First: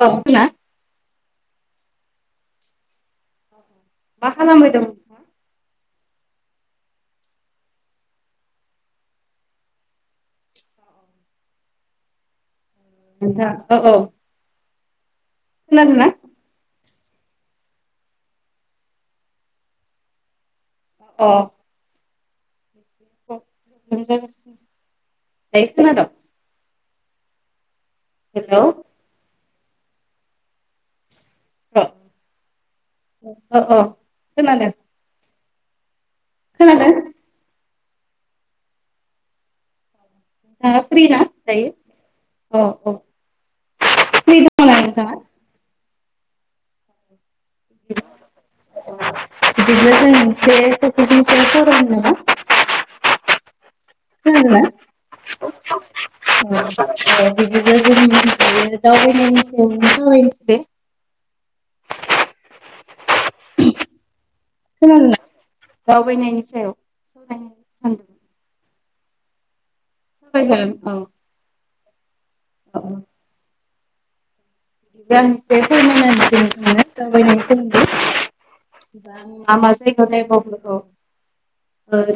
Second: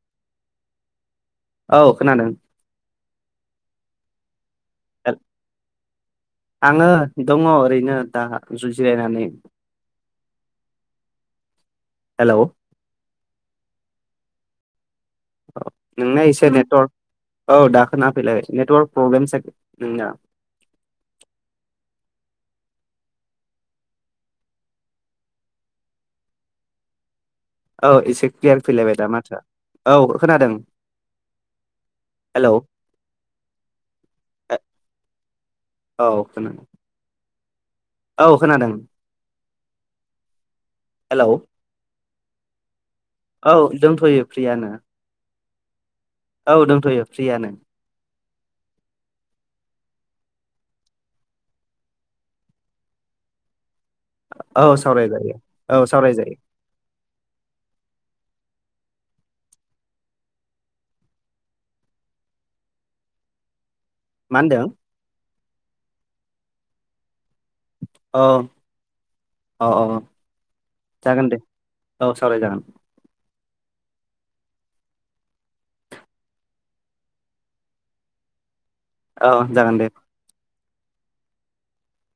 औ [unintelligible] औ खोनादों मा खालामबाय दं नोंथाङा? [unintelligible] आङो दङ ओरैनो दा जुजिरायनानै हेल' नोंथां औ औ खोनादोंना? नोंना एसे नेटवार्क औ दाखोनाफैलायबाय नेटवार्क प्रब्लेम सागे नोंना अ अ नोंथां दायो खोनादोंं औ एसे क्लियार हेलौ फैलायबाय दा माथोआ औ खोनादों हेलौ अ अ खोनादों औखोना खोनादों औ खोनादों। नोंथांङा फ्रि ना हेलौ दायो अ औ औ दोंथ'यो फ्रि दङ फ्रियानो। ना नोंथाङा? औ दंथ'यो फ्रियानो [unintelligible] बिदिनो जों मोनसे टफिकनि सायाव सावरायनो नामा खोनादोंना? औ सावराय जायो औ सावरायजायो। [unintelligible] बिदिबा जों दावबायनायनि सायावनो सावरायनोसै मा होनदों खोनादोंना दावबायनायनि सायाव [unintelligible] औ अअ [unintelligible] औ। जागोन दे औ सावराय जागोन औ। गांसेनो [unintelligible] दावाबायनायसदों। औ मामा जागोन जायग दे बखौ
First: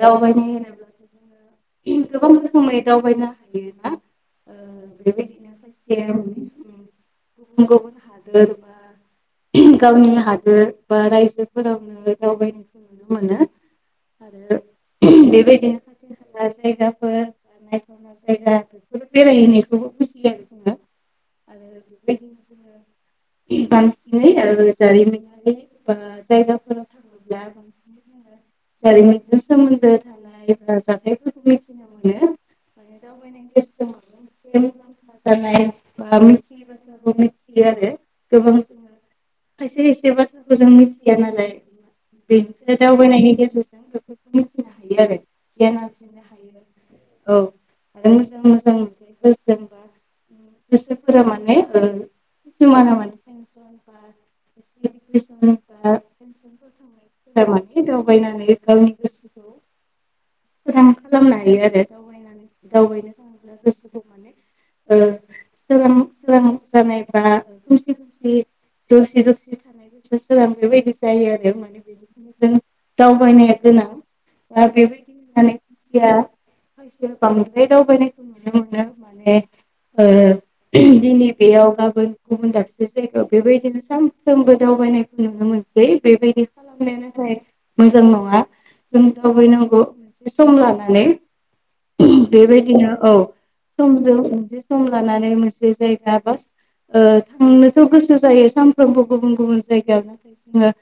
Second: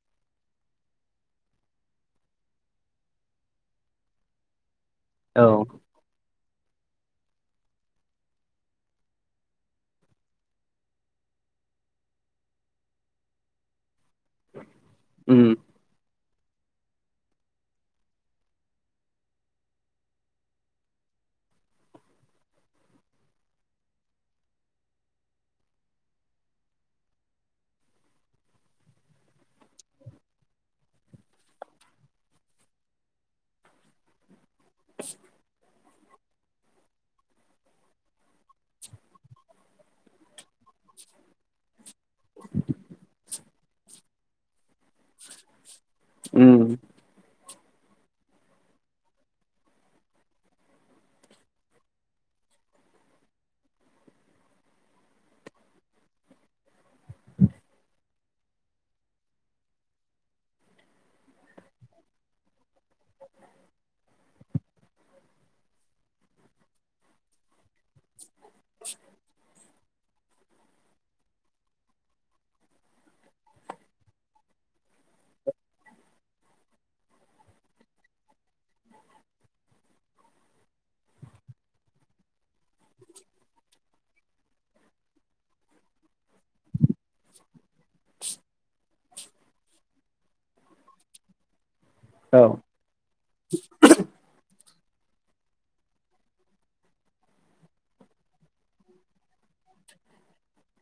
दावबायनो होनोब्ला। [inaudible] गोबां रोखोमै दावबायनो हायो ना औ बेबायदिनो खायसे गुबुन गुबुन हादोर बा गावनि हादोर बा रायजोफोरावनो दावबायनायखौ नुनो मोनो आरो उम बेबायदिनो ला जायगाफोर नायथावना जायगा बेफोर बेरायहैनायखौबो बुजियो आरो जोङो। आरो बेदिनो जोङो बांसिनै जारिमिनारि बा जायगाफोराव थ [inaudible] जारिमिनजों सोमोन्दो थानाय जाथायफोरखौ मिथिनो मोनो। [unintelligible] मिथियो आरो गोबां जों। खायसे खायसे बाथ्राखौ जों मिथिया नालाय। बेनिफ्राय दावबायनायनि गेजेरजों बेफोरखौ मिथिनो हायो आरो। गियान आरजिनो उम हायो औ। आरो मोजां मोजां मोन गोजोंबा गोसोफोरा माने। खिसुमाना माने [inaudible] [inaudible] थारमाने दावबायनानै गावनि गोसो सोरां खालामनो हायो आरो दावनानै दावबायनो थाङोब्ला गोसोखौ ओ सोरां सोरां जानाय बा खोमसि खोमसि जसि जसि थानायबो जासै गोजां बेबायदि जायो आरो माने बेनिखायनो जों दावबायनाया गोनां दा बेबायदि होननानै खुसिया सो बांद्राय दावबायनायखौ नुनो मोनो माने ओ दिनै बेयाव गाबोन गुबुन दाबसे जायगायाव बेबायदिनो सानफ्रोमबो दावबायनायखौ नुनो मोनसै बेबायदि खालामनाया नाथाय मोजां नङा जों दावबायनांगौ मोनसे सम लानानै औ बेबायदिनो औ समजों मोनसे सम लानानै मोनसे जायगा [unintelligible] ओ थांनोथ' गोसो जायो सामफ्रामबो गुबुन गुबुन जायगायावनो जोङो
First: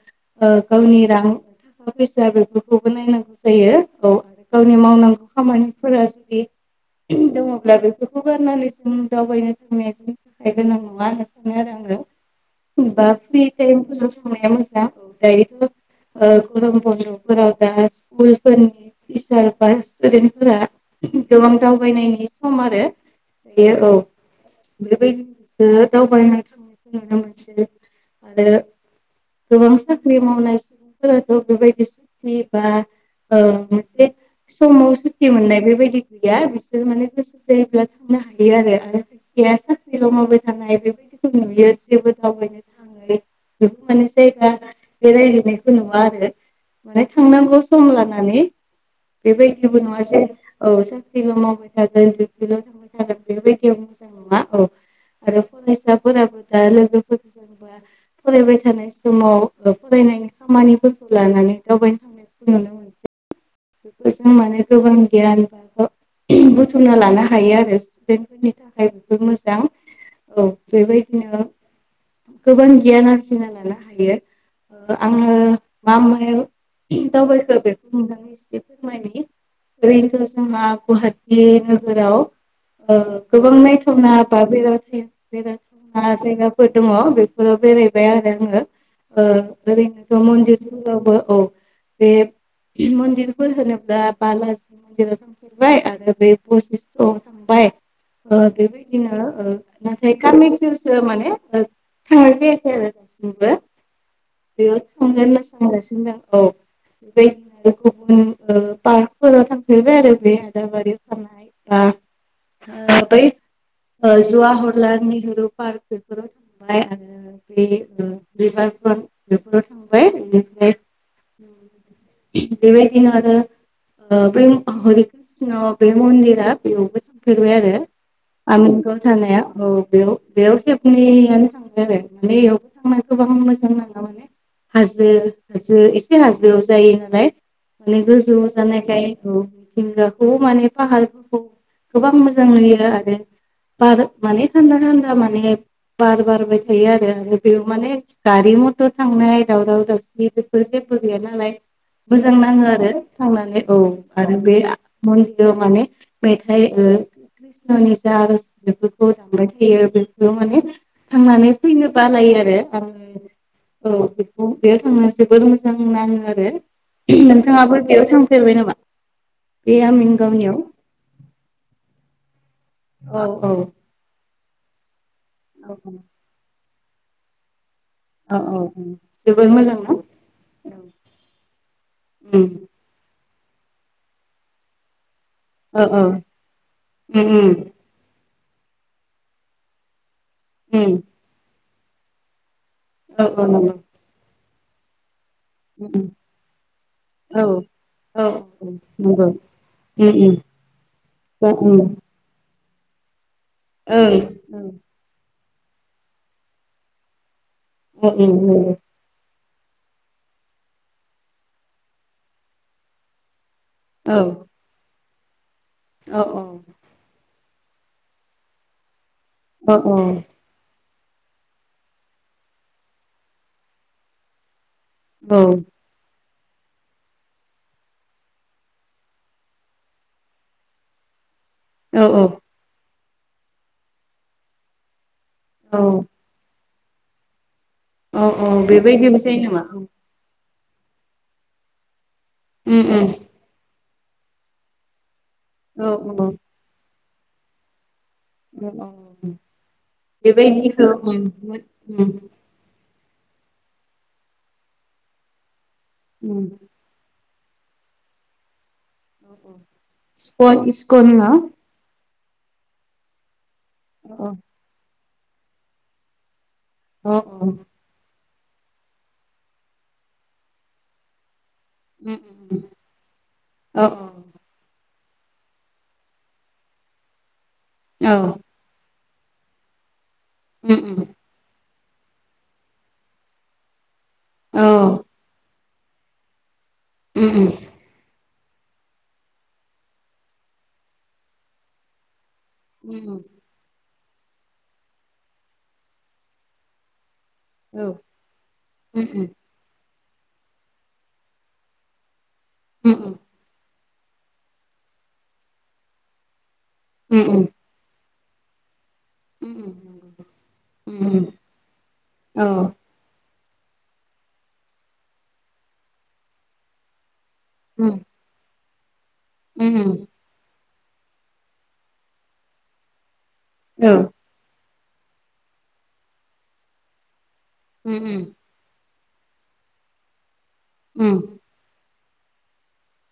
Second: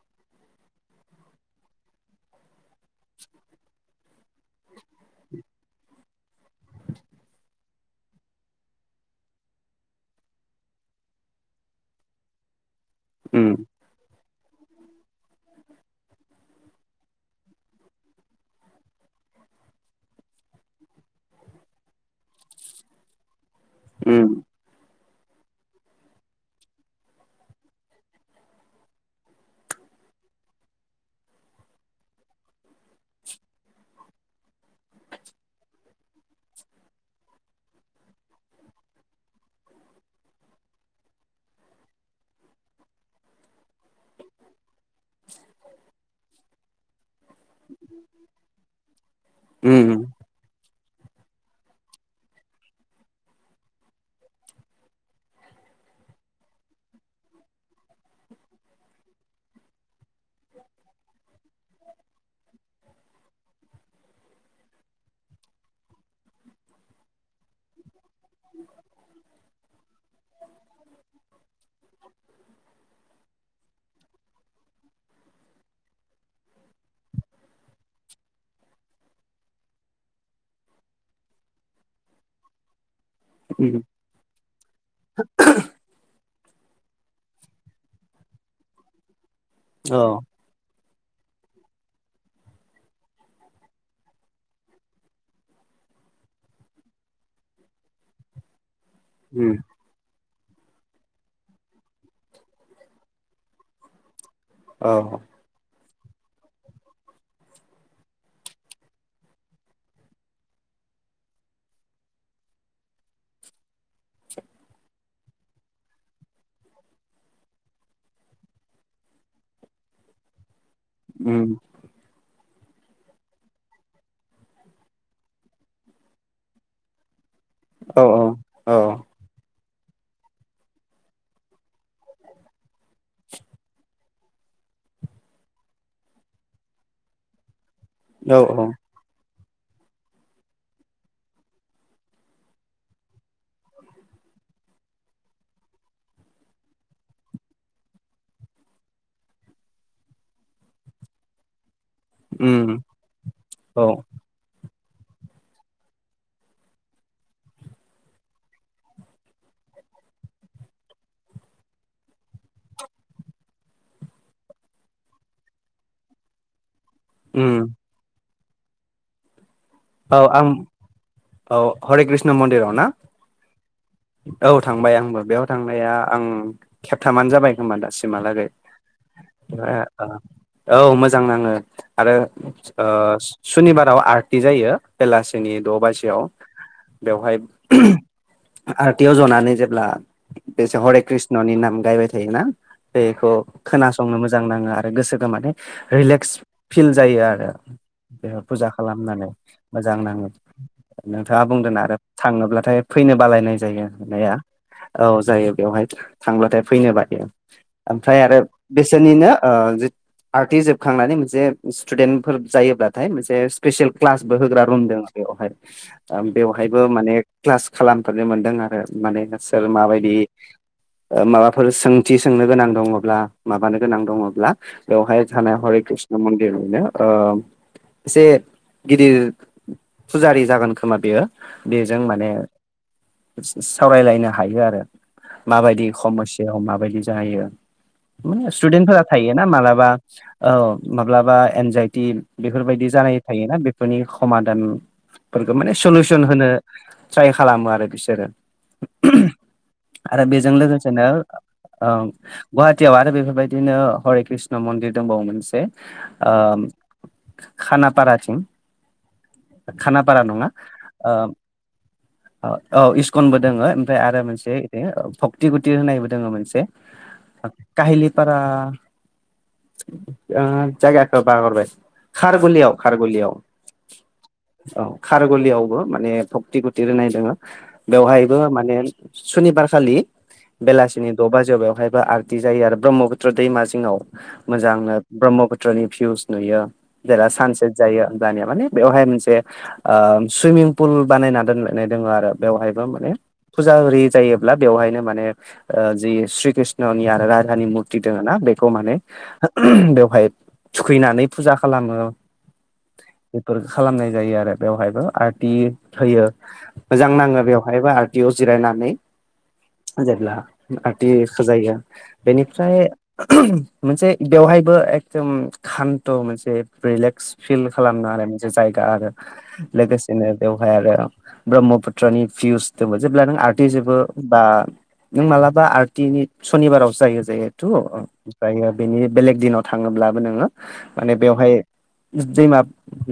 गावनि रां थाखा फैसा बेफोरखौबो नायनांगौ जायो औ गावनि मावनांगौ खामानिफोरा जुदि दङब्ला बेफोरखौ गारनानानै जों दावबायनो दोंनायाजों गोनां नङा होन सानो आरो आङो हमबा फ्रि उम टाइम [unintelligible] मोजां औ दायोथ' गरम बन्द'फोराव दा स्कुलफोरनि टिचार बा स्टुदेन्टफोरा गोबां दावबायनायनि सम आरो बियो औ उम बेबायदिनोसो दावबायनाय थांनायखौ नुनो मोनसै आरो गोबां साख्रि मावनाय सुबुंफोराथ' बेबायदि सुक्ति बा ओ मोनसे समाव सुति मोननाय बेबायदि गैया बिसोर माने गोसो जायोब्ला थांनो हायो आरो जखाया साख्रिल मावाबाय थानाय बेबायदिखौ नुयो जेबो दावबायनो बेखौ माने जायगा बेरायहायनायखौ नुवा आरो माने थांनांगौ सम लानानै बेबायदिबो उम नङा जे औ साख्रिल' मावबाय थागोन देउथिल' थांबाय थागोन बेबायदियाव [unintelligible] औ आरो फरायसाफोराबो दा लोगोफोरजोंबो फरायबाय थानाय समाव फरायनायनि खामानिफोरखौ लानानै दावबायनो थांना [unintelligible] बेखौ जों माने गोबां गियान [unintelligible] बुथुमना लानो हायो आरो स्टुदेन्टफोरनि थाखाय बेबो मोजां औ बेबायदिनो गोबां गियान आरजिना लानो हायो आङो मा मायाव दावबायखो बेखौ नोंथांनो फोरमायनि ओरैथ' जोंहा गुवाहाटि नोगोराव गोबां उम नायथावना बा बेरायबाय [unintelligible] [unintelligible] जायगाफोर दङ बेफोराव बेरायबाय आरो आङो औ ओरैनोथ' मन्दिर [unintelligible] औ बे मनदिर फोर होनोब्ला बालाजि मन्दिराव थांफेरबाय आरो बे बयसिस्तआव थांबाय ओ बेबायदिनो ओ उम नाथाय कामाख्यायावसो माने थांनाय जायाखै आरो दासिमबो बेयाव औ थांगोन होनना सानगासिनो दं औ बेबायदिनो पार्कफोराव थांफेरबाय आरो बे आदाबारियाव थानाय बा बै जवाहरलाल नेहरु पार्क बेफोराव थांबाय आरो बे रिभार प्रन्ट बेफोराव थांबाय बेनिफ्राय [unintelligible] बेबायदिनो आरो बे हरि कृष्ण बे मन्दिरा बेयावबो थांफेरबाय आरो औ औ औ आमिनगावाव थानाया औ बेयाव बेयाव खेबनैयानो थां बाय आरो माने बेयावबो थांना गोबां मोजां नाङो माने हाजो हाजो एसे हाजोआव जायो नालाय माने औ गोजौआव औ जानायखाय औ मिथिंगाखौबो माने फाहारफोरखौ गोबां मोजां नुयो आरो बार माने थान्दा थान्दा माने बार बारबाय थायो आरो आरो बेयाव माने गारि मथर थांनाय दावराव दावसि बेफोर जेबो गैया नालाय मोजां नाङो उम आरो थांनानै औ आरो बे मन्दिराव माने मेथाइ कृष्णनि जा आर'ज बेफोरखौ दामबाय थायो बेफोर माने थांनानै फैनो बालायो आरो [unintelligible] औ बेखौ बेयाव थांनो जोबोर मोजां नाङो आरो उम नोंथाङाबो बेयाव थांफेरबाय नामा बे आमिन औ आं गावनियाव औ हरि कृष्ण मन्दिराव ना औ औ औ थांबाय आंबो बेयाव औ थांनाया आं खेबथामानो जाबाय खोमा दासि औ मालागै औ जोबोर मोजां ना औ मोजां नाङो आरो उम सुनिबाराव आर्टि जायो बेलासिनि द' औ औ बाजियाव उम बेवहाय उम आर्टियाव जनानै जेब्ला बेसे उम हरि कृष्णनि नाम गायबाय थायोना औ बेखौ औ नंगौ खोनासंनो मोजां नाङो आरो गोसोखौ माने उम उम रिलेक्स फिल जायो औ आरो औ बेहा फुजा नंगौ खालामनानै मोजां उम नाङो उम नोंथाङा ओं बुंदों ओं आरो थाङोब्लाथाय फैनो बालायनाय जायो ओं होननाया औ जायो बेवहाय थांब्लाथाय फैनो बायो ओं ओमफ्राय ओं आरो नंगौ बेसे रनिनो आर्टिस जोबखांनानै मोनसे स्टुडेन्टफोर जायोब्लाथाय मोनसे स्पेसियेल औ क्लासबो होग्रा रुम दङ बेवहाय औ बेवहायबो माने क्लास खालामफेरनो मोनदों आरो माने नोंसोर औ माबायदि माबाफोर सोंथि सोंनो गोनां दङब्ला माबानो गोनां दङब्ला बेवहाय औ थानायानाय हरि कृष्ण मन्दिर बेनो एसे गिदिर फुजारि जागोन खोमा बेयो बेजों माने सावरायलायनो हायो आरो औ माबायदि खमस्या माबायदि जाहैयो औ मे औ स्टुदेन्टफोरा थायो बेबायदिनोसै ना नामा उम मालाबा औ माब्लाबा एनजाइटि बेफोरबायदि उम जानाय थायोना बे फोरनि समादानफोरखौ माने औ सलिउसन होनो ट्राइ खालामो आरो बिसोरो औ औ आरो बेजों बेबायदिखौ लोगोसेनो ओ गुवाहाटियाव आरो बेफोरबायदिनो हरि कृष्ण मन्दिर दंबावो मोनसे खानापाराथिं खानापारा स्कन नङा इस्कन ओ ना औ औ इस्कनबो दोङो ओमफ्राय अ आरो मोनसे भक्ति गुति होननायबो दङो मोनसे अ अ। काहिलिपारा ओ जायगाखो बागरबाय। उम औ। औ खारगलियावबो माने भक्ति गुति होननाय दङो औ बेवहायबो माने सनिबार खालि उम उम बेलासिनि द' बाजियाव बेवहायबो आरथि जायो आरो ब्रह्मपुत्र दैमा जिङाव औ मोजांनो ब्रह्मपु त्रनि भिउस नुयो जेरला उम उम सानसेट जायो। दानिया माने बेवहाय मोनसे सुइमिं पुल बानायना दोनायनाय दङ आरो। बेवहायबो उम माने फुजा होरि जायोब्ला बेवहायनो माने जि श्रीकृष्णनि आरो रा धानि औ मुरथि दोङोना बेखौ माने उम बेवहाय थुखैनानै फुजा खालामो। उम उम। बेफोर खालामनाय जायो आरो बेवहायबो आर्टि होयो मोजां उम नाङो उम उम बेव मायबा आरतियाव जिरायनानै जेब्ला आरथि उम जायो औ बेनिफ्राय मोनसे बेवहायबो एकदम खान्थ' मोनसे रिलेक्स फिल उम खालामनो आरो मोनसे जायगा आरो उम लोगोसेनो बेवहाय आरो ब्रह्मपुत्रनि भिउहदोबो जेब्ला नों आर्टि औ जोबो बा नों मालाबा आर्थिनि शनिबारावसो जायो जेहेतु उम ओमफ्रायो बेनि बेलेग दिनाव थाङोब्लाबो नोङो उम माने बेवहाय दैमा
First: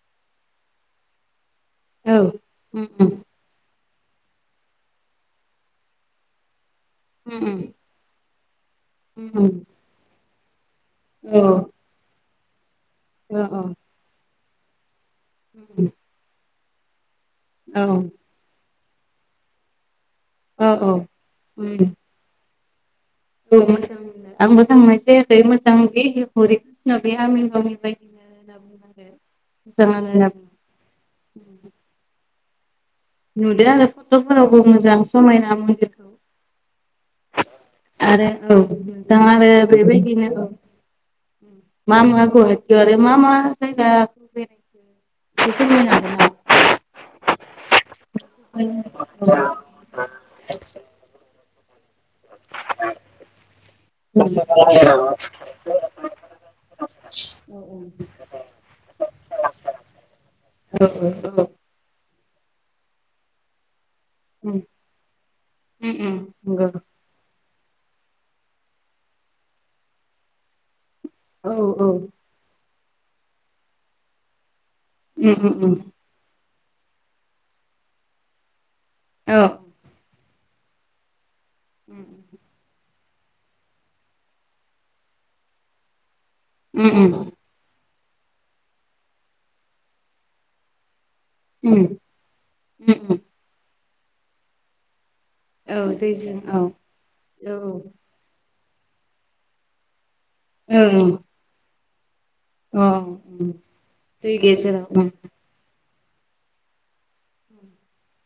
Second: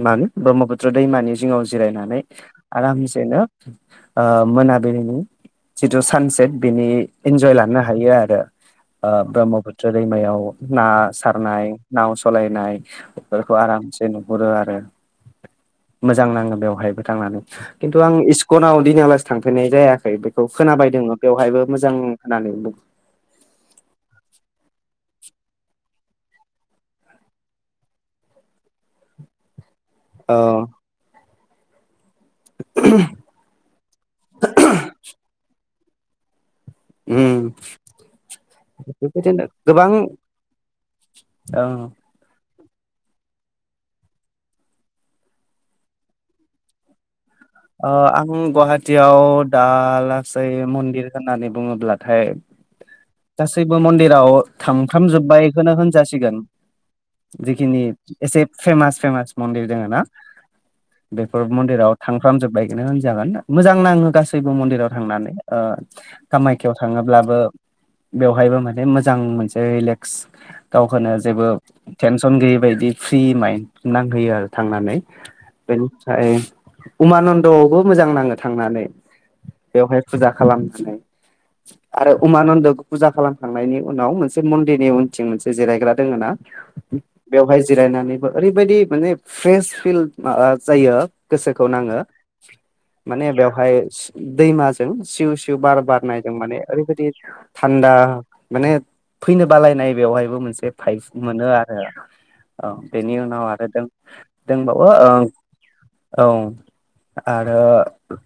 मानो ब्रह्मपुत्र दैमानि जिङाव औ जिरायनानै उम उम आरामसेनो ओ मोनाबिलिनि जिथु सानसेट बेनि उम इनजय लानो हायो आरो ओ उम ब्रह्मपुत्र दैमायाव ना औ औ सारनाय नाव सलायनाय औ बेफोरखौ आरामसे नुहुरो आरो। उम। मोजां नाङो बेवहायबो थांनानै खिन्थु आं इस्कनाव दिनै आले थांफेरनाय जायाखै। औ खोनाबाय दैङो बेवहायबो उम औ मोजां होननानै बुं [unintelligible] आंबो थांनाय जायाखै मोजां बे हरि कृष्ण आमिनगावनि बायदि मोजां नाङो ओ होनना बुङो [unintelligible] [inaudible] नुदो आरो फट'फोरावबो मोजां समायना मन्दिरखौ उम [inaudible] आरो औ मोजां बेबायदिनो आरो गोबां बेबायदिनो औ। ओ मा मा गुवाहा औ आरो मा मा जायगाखौ बेरायखो एसे फोरमायनो हागोन नामा? ओ आं गुवाहाटियाव हागोन दा लासै मन्दिर होननानै बुङोब्लाथाय गासैबो मन्दिराव नामा? थांफ्रामजोब्बायखौनो होनजासिगोन। औ जिखिनि एसे फेमास फेमास मन्दिर दोङोना? औ औ बेफोर मन्दिराव थांफ्रामजोबायखोनो होनजागोन मोजां नाङो गासै बो उम मन्दिराव थांनानै ओ उम उम नंगौ कामाख्याआव थाङोब्लाबो बेवहायबो माने मोजां मोनसे रिलेक्स गावखो जेबो औ औ तेन सन गैयि बायदि फ्रि माइन्ड नांहोयो आरो थांनानै उम उम उम बेनिफ्राय उमानन्दआवबो मोजां नाङो थांनानै औ बेवहाय फुजा खालामनानै उम आरो उमानन्दबो फुजा खालामखांनायनि उनाव मोनसे मन्दिरनि उनथिं मोनसे जिरायग्रा दोङो ना? उम बेवहाय जिरायनानैबो ओरैबायदि माने फ्रेस फिल माबा जायो। खौ उम नाङो उम उम माने बेवहाय दैमाजों सिउ सिउ बार औ बारनायदों दैजों माने औ ओरैबायदि औ थान्दा माने फैनो बालायनाय बेवहायबो मोनसे औ फाइभस मोनो आरो। औ ओं बेनि उनाव अ आरो दै गेजेराव दोबावो उम ओ औ आरो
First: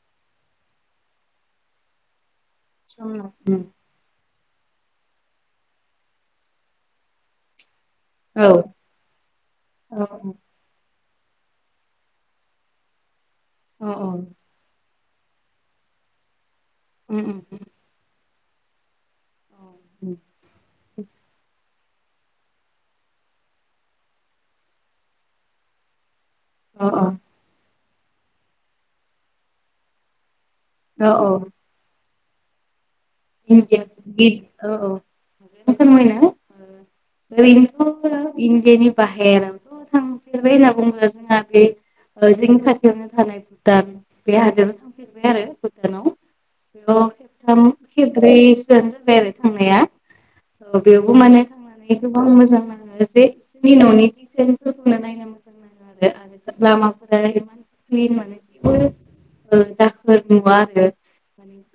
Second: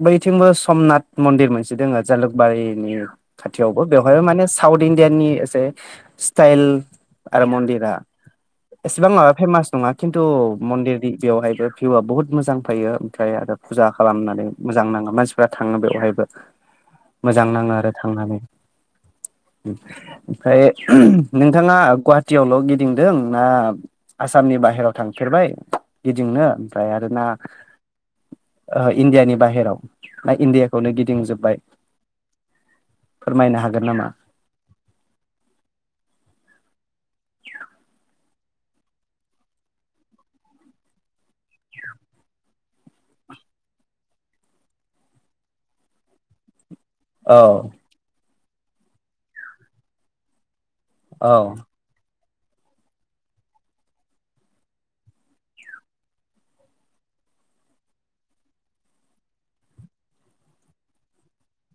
बैथिंबो समनाथ मन्दिर मोनसे दोङो जालुकबारि नि समना उम खाथियावबो बेवहायबो माने साउथ इण्डियाननि एसे स्टाइल आरो मन्दिरा। औ एसेबां माबा फेमास नङा औ खिन्थु मन्दिरनि बेवहाय बे भिउआ बुहुत मोजां। फैयो ओमफ्राय आरो औ फुजा खालामनानै मोजां नाङो मानसिफ्रा थाङो बेवहायबो। उम मोजां उम नाङो आरो थांनानै। अ ओमफ्राय नोंथाङा गुवाहाटियावल' गिदिंदों ना? आसामनि बाहेराव थांफेरबाय गिदिंनो। ओमफ्राय आरो ना अ इण्डियानि बाहेराव ना इण्डिया खौनो अ अ गिदिंजोब्बाय। फोरमायनो इणडियान हागोन नामा गेट औ औ फोरमायना ओरैनोथ' इण्डियानि बाहेरावथ' थांफेरबाय होनना बुङोब्ला जोंना बे जोंनि खाथियावनो थानाय भुटान बे हादराव थांफेरनबाय आरो भुटानाव। बेयाव औ खेबथाम खेबब्रैसोआनो जोबबाय आरो थांनाया। बेयावबो औ माने थांनानै गोबां मोजां नाङो जे बिसोरनि न'नि दिजाइनफोरखौनो नायनो मोजां [unintelligible] दाखोर नुवा आरो माने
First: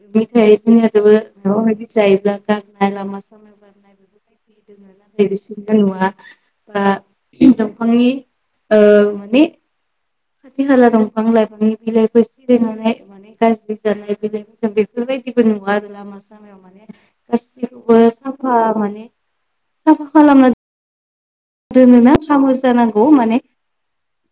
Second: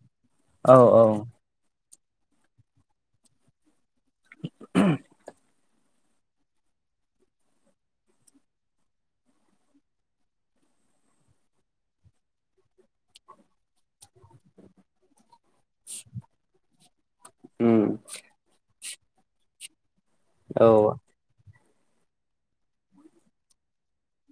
ओमफाय जोंनि औ अहाय बि जायोब्ला गारनाय लामा सामा गारनाय बेफोरबायदि [unintelligible] नुवा बा ओ दंफांनि ओ बे खाथि खाला दंफां लाइफांनि बिलाइफोर सिरिनानै माने गाज्रि जानाय बिलाइ जों बेफोरबायदिबो नुवा आरो लामा सामायाव माने उम गासैखौबो साफा माने खालाम औ दोनोना सामस जानांगौ माने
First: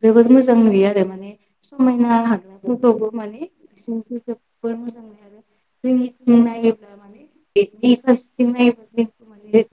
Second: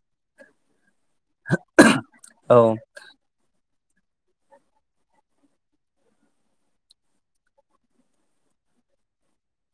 जोबोद मोजां नुयो आरो माने समायना औ हाग्राफोरखौबो माने बिसोरनिखौ जोबोद मोजां मोनो आरो। जोंनि नायोब्ला माने [unintelligible]